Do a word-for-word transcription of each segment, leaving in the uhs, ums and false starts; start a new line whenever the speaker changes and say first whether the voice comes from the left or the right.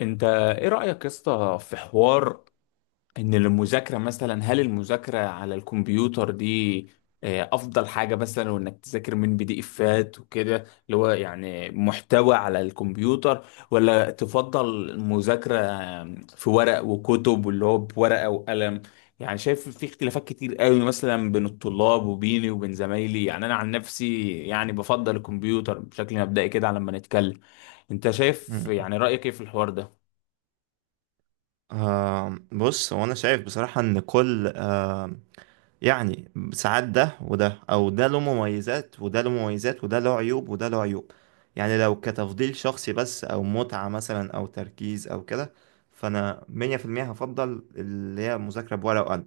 left: انت ايه رأيك يا اسطى في حوار ان المذاكرة مثلا؟ هل المذاكرة على الكمبيوتر دي آه، افضل حاجة، مثلا وانك تذاكر من بي دي افات وكده، اللي هو يعني محتوى على الكمبيوتر، ولا تفضل المذاكرة آه، في ورق وكتب، واللي هو بورقة وقلم؟ يعني شايف في اختلافات كتير قوي مثلا بين الطلاب، وبيني وبين زمايلي. يعني انا عن نفسي يعني بفضل الكمبيوتر بشكل مبدئي كده، على ما نتكلم. انت شايف
right: مم.
left: يعني رأيك ايه في الحوار ده؟
right: آه بص، هو انا شايف بصراحة ان كل آه يعني ساعات ده وده او ده له مميزات وده له مميزات وده له عيوب وده له عيوب. يعني لو كتفضيل شخصي بس او متعة مثلا او تركيز او كده، فانا مية في المية هفضل اللي هي مذاكرة بورقة وقلم.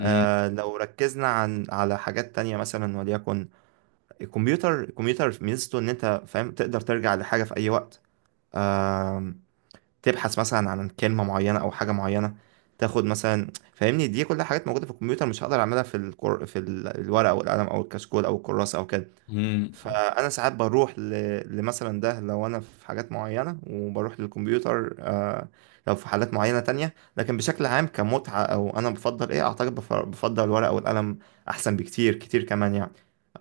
left: مم.
right: لو ركزنا عن على حاجات تانية مثلا، وليكن الكمبيوتر الكمبيوتر ميزته ان انت فاهم تقدر ترجع لحاجة في اي وقت، تبحث مثلا عن كلمة معينة أو حاجة معينة، تاخد مثلا، فاهمني، دي كلها حاجات موجودة في الكمبيوتر مش هقدر أعملها في الكر... في ال- الورقة أو القلم أو الكشكول أو الكراسة أو كده.
left: مم.
right: فأنا ساعات بروح ل... لمثلا ده، لو أنا في حاجات معينة وبروح للكمبيوتر آه... لو في حالات معينة تانية، لكن بشكل عام كمتعة أو أنا بفضل إيه، أعتقد بف... بفضل الورقة أو القلم أحسن بكتير كتير كمان يعني.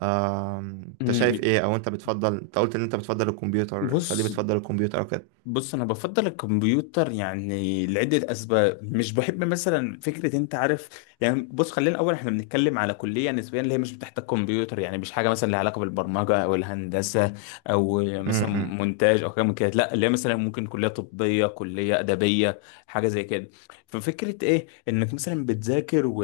right: آم، أنت شايف
left: مم.
right: إيه؟ أو أنت بتفضل، أنت قلت إن أنت بتفضل الكمبيوتر، فليه
left: بص
right: بتفضل الكمبيوتر أو كده؟
left: بص انا بفضل الكمبيوتر يعني لعده اسباب. مش بحب مثلا فكره، انت عارف يعني. بص، خلينا الاول احنا بنتكلم على كليه نسبيا اللي هي مش بتحتاج كمبيوتر، يعني مش حاجه مثلا لها علاقه بالبرمجه او الهندسه او
right: م-
left: مثلا
right: م.
left: مونتاج او حاجه من كده. لا، اللي هي مثلا ممكن كليه طبيه، كليه ادبيه، حاجه زي كده. ففكره ايه انك مثلا بتذاكر، و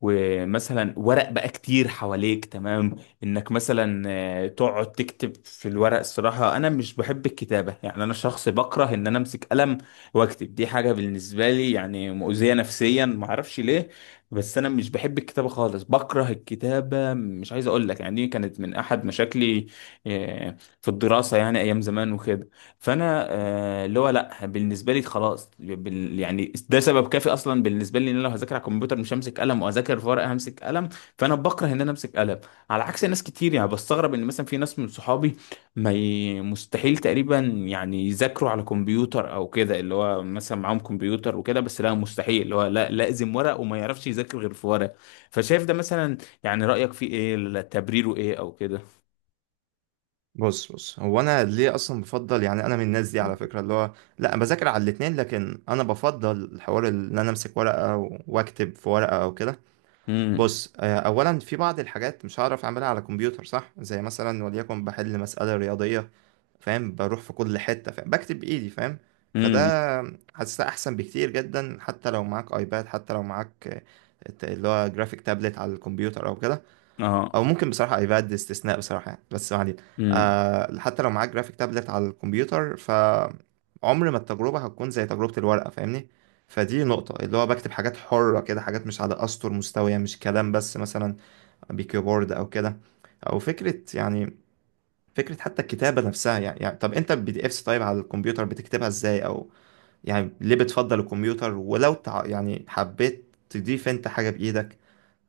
left: ومثلا ورق بقى كتير حواليك، تمام؟ انك مثلا آه، تقعد تكتب في الورق. الصراحة انا مش بحب الكتابة، يعني انا شخص بكره ان انا امسك قلم واكتب. دي حاجة بالنسبة لي يعني مؤذية نفسيا، معرفش ليه. بس انا مش بحب الكتابة خالص، بكره الكتابة، مش عايز اقول لك، يعني دي كانت من احد مشاكلي آه، في الدراسة، يعني ايام زمان وكده. فانا آه، اللي هو لا، بالنسبة لي خلاص، بال- يعني ده سبب كافي اصلا بالنسبة لي، ان انا لو هذاكر على الكمبيوتر مش همسك قلم، وهذاكر في ورقة همسك قلم. فانا بكره ان انا امسك قلم، على عكس ناس كتير. يعني بستغرب ان مثلا في ناس من صحابي ما ي... مستحيل تقريبا يعني يذاكروا على كمبيوتر او كده، اللي هو مثلا معاهم كمبيوتر وكده، بس لا، مستحيل، اللي هو لا، لازم ورق، وما يعرفش يذاكر غير في ورق. فشايف ده مثلا، يعني رأيك فيه ايه؟ لا، تبريره ايه او كده؟
right: بص بص، هو انا ليه اصلا بفضل؟ يعني انا من الناس دي على فكره، اللي هو لا، بذاكر على الاتنين، لكن انا بفضل الحوار اللي انا امسك ورقه و- واكتب في ورقه او كده.
left: امم.
right: بص، آه، اولا في بعض الحاجات مش هعرف اعملها على كمبيوتر، صح؟ زي مثلا وليكن بحل مساله رياضيه، فاهم، بروح في كل حته، فاهم، بكتب بايدي، فاهم؟ فده
left: امم.
right: حاسسها احسن بكتير جدا، حتى لو معاك ايباد، حتى لو معاك آه، اللي هو جرافيك تابلت على الكمبيوتر او كده.
left: اه.
right: او ممكن بصراحه ايباد استثناء بصراحه يعني، بس ما علينا.
left: امم.
right: آه حتى لو معاك جرافيك تابلت على الكمبيوتر ف عمر ما التجربه هتكون زي تجربه الورقه، فاهمني. فدي نقطه، اللي هو بكتب حاجات حره كده، حاجات مش على اسطر مستويه، مش كلام بس مثلا بكيبورد او كده، او فكره، يعني فكره حتى الكتابه نفسها يعني, يعني طب انت البي دي افس طيب على الكمبيوتر بتكتبها ازاي؟ او يعني ليه بتفضل الكمبيوتر؟ ولو تع... يعني حبيت تضيف انت حاجه بايدك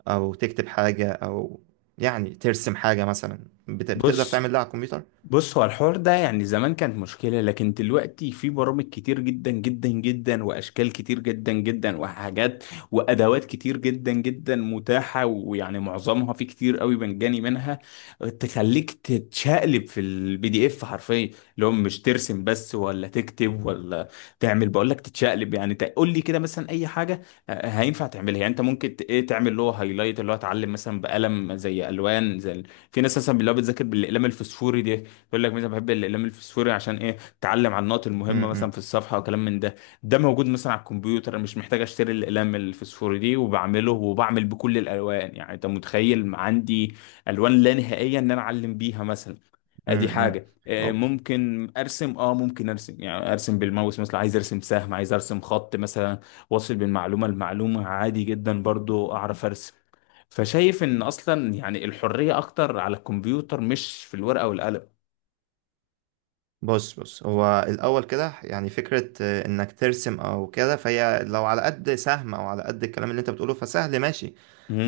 right: او تكتب حاجة او يعني ترسم حاجة مثلا، بت... بتقدر
left: بص
right: تعمل ده على الكمبيوتر؟
left: بص هو الحوار ده يعني زمان كانت مشكلة، لكن دلوقتي في برامج كتير جدا جدا جدا، وأشكال كتير جدا جدا، وحاجات وأدوات كتير جدا جدا متاحة، ويعني معظمها في كتير قوي مجاني منها، تخليك تتشقلب في البي دي اف حرفيا، اللي هو مش ترسم بس ولا تكتب ولا تعمل. بقول لك تتشقلب، يعني تقول لي كده مثلا أي حاجة آه، هينفع تعملها. يعني أنت ممكن ت- إيه، تعمل اللي هو هايلايت، اللي هو اتعلم مثلا بقلم، زي ألوان. زي في ناس مثلا اللي هو بتذاكر بالأقلام الفسفوري دي، يقول لك مثلا بحب الاقلام الفسفوري عشان ايه، اتعلم على النقط المهمه مثلا
right: امم،
left: في الصفحه، وكلام من ده. ده موجود مثلا على الكمبيوتر. أنا مش محتاج اشتري الاقلام الفسفوري دي، وبعمله وبعمل بكل الالوان. يعني انت متخيل عندي الوان لا نهائيه ان انا اعلم بيها مثلا. ادي
right: امم،
left: حاجه. آه،
right: أو.
left: ممكن ارسم. اه ممكن ارسم، يعني ارسم بالماوس مثلا، عايز ارسم سهم، عايز ارسم خط مثلا، واصل بين معلومه لمعلومه. عادي جدا برضو اعرف ارسم. فشايف ان اصلا يعني الحريه اكتر على الكمبيوتر، مش في الورقه والقلم.
right: بص بص، هو الأول كده يعني فكرة آه، إنك ترسم أو كده، فهي لو على قد سهم أو على قد الكلام اللي أنت بتقوله، فسهل ماشي.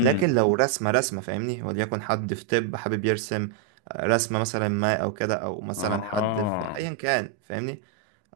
right: لكن لو رسمة رسمة، فاهمني، وليكن حد في طب حابب يرسم آه، رسمة مثلا ما، أو كده، أو مثلا حد في
left: اه.
right: أيا كان، فاهمني،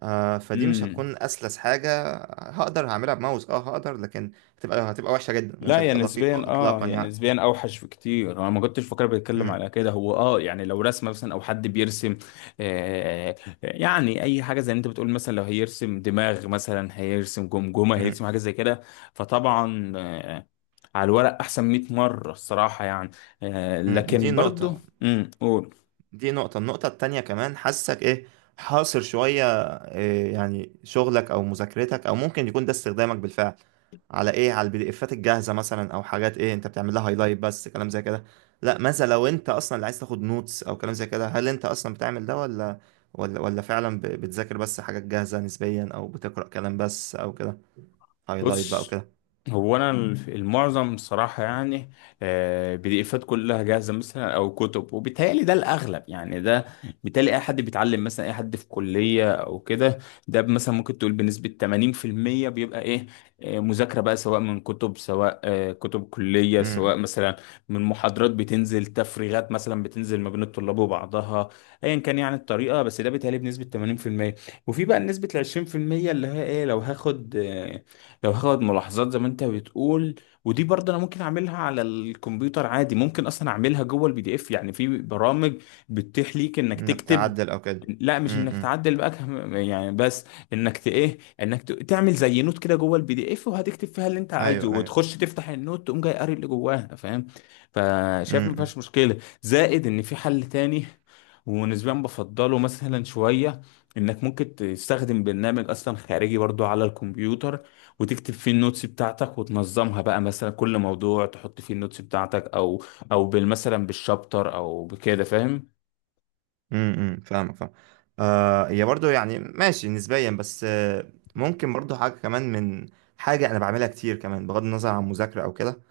right: آه فدي مش
left: امم.
right: هتكون اسلس حاجه. هقدر، هعملها بماوس اه هقدر، لكن هتبقى هتبقى وحشه جدا
left: لا،
right: ومش
left: هي
right: هتبقى
left: نسبيا
right: دقيقه
left: اه
right: اطلاقا
left: هي
right: يعني.
left: نسبيا اوحش بكتير. انا ما كنتش فاكر بيتكلم
right: م-
left: على كده. هو اه يعني لو رسمه مثلا او حد بيرسم، آه يعني اي حاجه زي اللي انت بتقول، مثلا لو هيرسم دماغ، مثلا هيرسم جمجمه،
right: م-
left: هيرسم حاجه زي كده، فطبعا آه على الورق احسن مائة مره، الصراحه يعني. آه
right: م. دي
left: لكن
right: نقطه
left: برضو، امم، قول.
right: دي نقطة النقطة التانية كمان، حاسك ايه، حاصر شوية، إيه يعني شغلك او مذاكرتك، او ممكن يكون ده استخدامك بالفعل على ايه على البي دي افات الجاهزة مثلا، او حاجات، ايه انت بتعمل لها هايلايت بس، كلام زي كده؟ لا، ماذا لو انت اصلا اللي عايز تاخد نوتس او كلام زي كده؟ هل انت اصلا بتعمل ده ولا ولا ولا فعلا ب- بتذاكر بس حاجات جاهزة نسبيا، او بتقرأ كلام بس او كده، هايلايت بقى
left: بص
right: وكده؟
left: هو انا الف- المعظم صراحه يعني بي دي افات كلها جاهزه مثلا او كتب، وبالتهيألي ده الاغلب يعني. ده بالتالي اي حد بيتعلم مثلا، اي حد في كليه او كده، ده مثلا ممكن تقول بنسبه ثمانين في المية بيبقى ايه آه، مذاكره، بقى سواء من كتب، سواء آه، كتب كليه،
right: م-
left: سواء
right: م.
left: مثلا من محاضرات بتنزل، تفريغات مثلا بتنزل ما بين الطلاب وبعضها، ايا كان يعني الطريقه. بس ده بيتهيألي بنسبه ثمانين في المية، وفي بقى نسبه ال عشرين في المية، اللي هي ايه، لو هاخد آه، لو هاخد ملاحظات زي ما انت بتقول. ودي برضه انا ممكن اعملها على الكمبيوتر عادي. ممكن اصلا اعملها جوه البي دي اف، يعني في برامج بتتيح ليك انك
right: انك
left: تكتب.
right: تعدل او كده.
left: لا، مش
right: م-
left: انك
right: م.
left: تعدل بقى، كم- يعني بس انك ت ايه انك ت- تعمل زي نوت كده جوه البي دي اف، وهتكتب فيها اللي انت عايزه،
right: ايوه، ايوه.
left: وتخش تفتح النوت، تقوم جاي قاري اللي جواها، فاهم؟
right: م-
left: فشايف ما
right: م.
left: فيهاش مشكله، زائد ان في حل تاني، ونسبيا بفضله مثلا شويه، انك ممكن تستخدم برنامج اصلا خارجي برضو على الكمبيوتر، وتكتب فيه النوتس بتاعتك، وتنظمها بقى مثلا كل موضوع تحط فيه النوتس بتاعتك، او او بال- مثلا بالشابتر او بكده، فاهم؟
right: امم، امم، فاهمك، فاهم. آه هي برضو يعني ماشي نسبيا، بس آه ممكن برضو حاجة كمان، من حاجة أنا بعملها كتير كمان بغض النظر عن مذاكرة أو كده.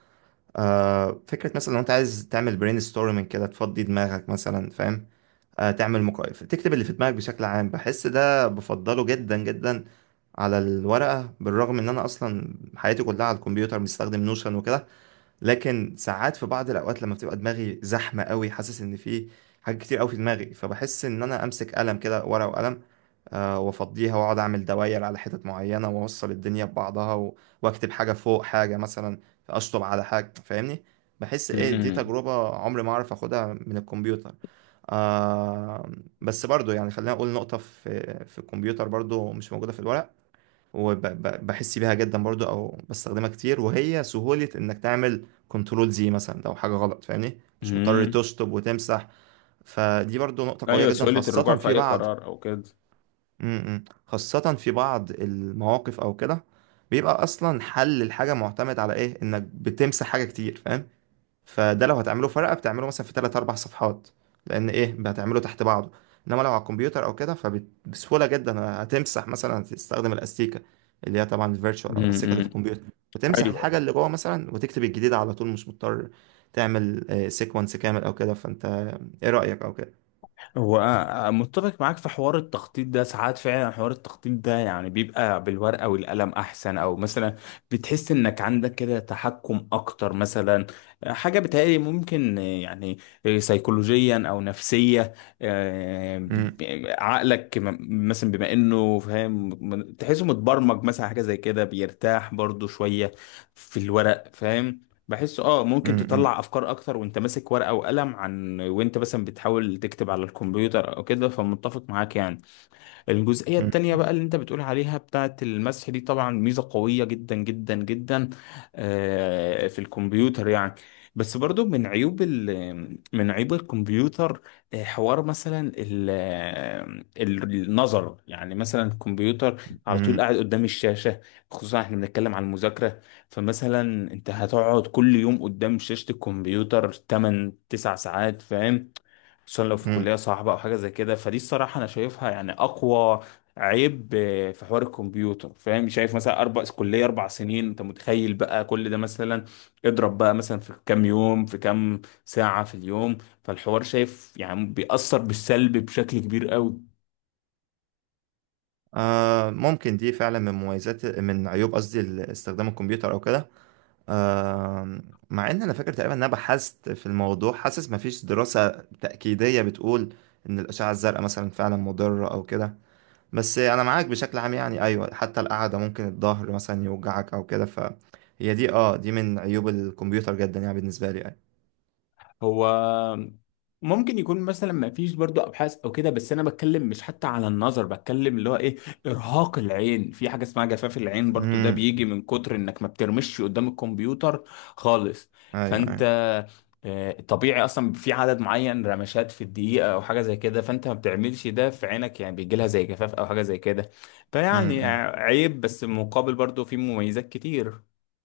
right: آه فكرة مثلا لو أنت عايز تعمل برين ستورمنج كده، تفضي دماغك مثلا، فاهم، آه تعمل مقايف، تكتب اللي في دماغك بشكل عام، بحس ده بفضله جدا جدا على الورقة، بالرغم إن أنا أصلا حياتي كلها على الكمبيوتر، بستخدم نوشن وكده. لكن ساعات في بعض الاوقات لما بتبقى دماغي زحمه قوي، حاسس ان في حاجات كتير قوي في دماغي، فبحس ان انا امسك قلم كده، ورقه وقلم، آه، وافضيها، واقعد اعمل دواير على حتت معينه، واوصل الدنيا ببعضها و... واكتب حاجه فوق حاجه مثلا، اشطب على حاجه، فاهمني، بحس ايه دي
left: امم.
right: تجربه عمري ما اعرف اخدها من الكمبيوتر آه بس برضو يعني خلينا اقول نقطه في في الكمبيوتر برضو مش موجوده في الورق، وبحس بيها جدا برضو، او بستخدمها كتير، وهي سهولة انك تعمل كنترول، زي مثلا لو حاجة غلط، فاهمني، مش مضطر
left: امم.
right: تشطب وتمسح. فدي برضو نقطة قوية
left: ايوه،
right: جدا،
left: سهولة الرجوع
right: خاصة
left: في
right: في
left: اي
right: بعض...
left: قرار او كده.
right: م- م. خاصة في بعض المواقف او كده، بيبقى اصلا حل الحاجة معتمد على ايه، انك بتمسح حاجة كتير، فاهم؟ فده لو هتعمله ورقة، بتعمله مثلا في تلات أربع صفحات، لأن إيه، هتعمله تحت بعضه. إنما لو على الكمبيوتر أو كده، فبسهولة جدا هتمسح مثلا، هتستخدم الأستيكة اللي هي طبعا الفيرتشوال، أو الأستيكة اللي
left: امم.
right: في الكمبيوتر، وتمسح الحاجة
left: ايوه.
right: اللي جوه مثلا، وتكتب الجديدة على طول، مش مضطر تعمل سيكونس كامل أو كده. فأنت إيه رأيك أو كده؟
left: هو أنا متفق معاك في حوار التخطيط ده. ساعات فعلا حوار التخطيط ده يعني بيبقى بالورقة والقلم أحسن، أو مثلا بتحس إنك عندك كده تحكم أكتر مثلا. حاجة بتهيألي ممكن يعني سيكولوجيا أو نفسية. آه،
right: مم،
left: عقلك م- مثلا بما إنه فاهم، م- تحسه متبرمج مثلا، حاجة زي كده، بيرتاح برضو شوية في الورق، فاهم؟ بحس اه ممكن
right: مم، مم،
left: تطلع افكار اكتر وانت ماسك ورقة وقلم، عن وانت مثلا بتحاول تكتب على الكمبيوتر او كده. فمتفق معاك يعني. الجزئية
right: مم،
left: التانية بقى اللي انت بتقول عليها بتاعة المسح دي، طبعا ميزة قوية جدا جدا جدا آه، في الكمبيوتر يعني. بس برضو من عيوب ال من عيوب الكمبيوتر، آه، حوار مثلا ال آه، ال- النظر. يعني مثلا الكمبيوتر على طول
right: مم،
left: قاعد قدام الشاشة، خصوصا احنا بنتكلم عن المذاكرة. فمثلا انت هتقعد كل يوم قدام شاشة الكمبيوتر تمانية تسعة ساعات، فاهم؟ خصوصا لو في
right: مم.
left: كلية صعبة أو حاجة زي كده، فدي الصراحة أنا شايفها يعني أقوى عيب آه، في حوار الكمبيوتر، فاهم؟ شايف مثلا أربع كلية، أربع سنين، أنت متخيل بقى كل ده مثلا؟ اضرب بقى مثلا في كام يوم، في كام ساعة في اليوم. فالحوار شايف يعني بيأثر بالسلب بشكل كبير قوي.
right: آه ممكن دي فعلا من مميزات، من عيوب قصدي، ال- استخدام الكمبيوتر أو كده. آم، مع ان انا فاكر تقريبا ان انا بحثت في الموضوع، حاسس مفيش دراسة تأكيدية بتقول ان الأشعة الزرقاء مثلا فعلا مضرة او كده، بس انا معاك بشكل عام يعني، ايوه، حتى القعدة ممكن الظهر مثلا يوجعك او كده، فهي دي اه دي من عيوب الكمبيوتر جدا يعني، بالنسبة لي، ايوه.
left: هو ممكن يكون مثلا ما فيش برضو ابحاث او كده، بس انا بتكلم مش حتى على النظر، بتكلم اللي هو ايه، ارهاق العين. في حاجه اسمها جفاف العين برضو، ده
right: امم،
left: بيجي من كتر انك ما بترمش قدام الكمبيوتر خالص.
right: ايوه،
left: فانت
right: ايوه،
left: آه، طبيعي اصلا في عدد معين رمشات في الدقيقه او حاجه زي كده، فانت ما بتعملش ده في عينك، يعني بيجي لها زي جفاف او حاجه زي كده. فيعني
right: امم.
left: عيب، بس مقابل برضو في مميزات كتير.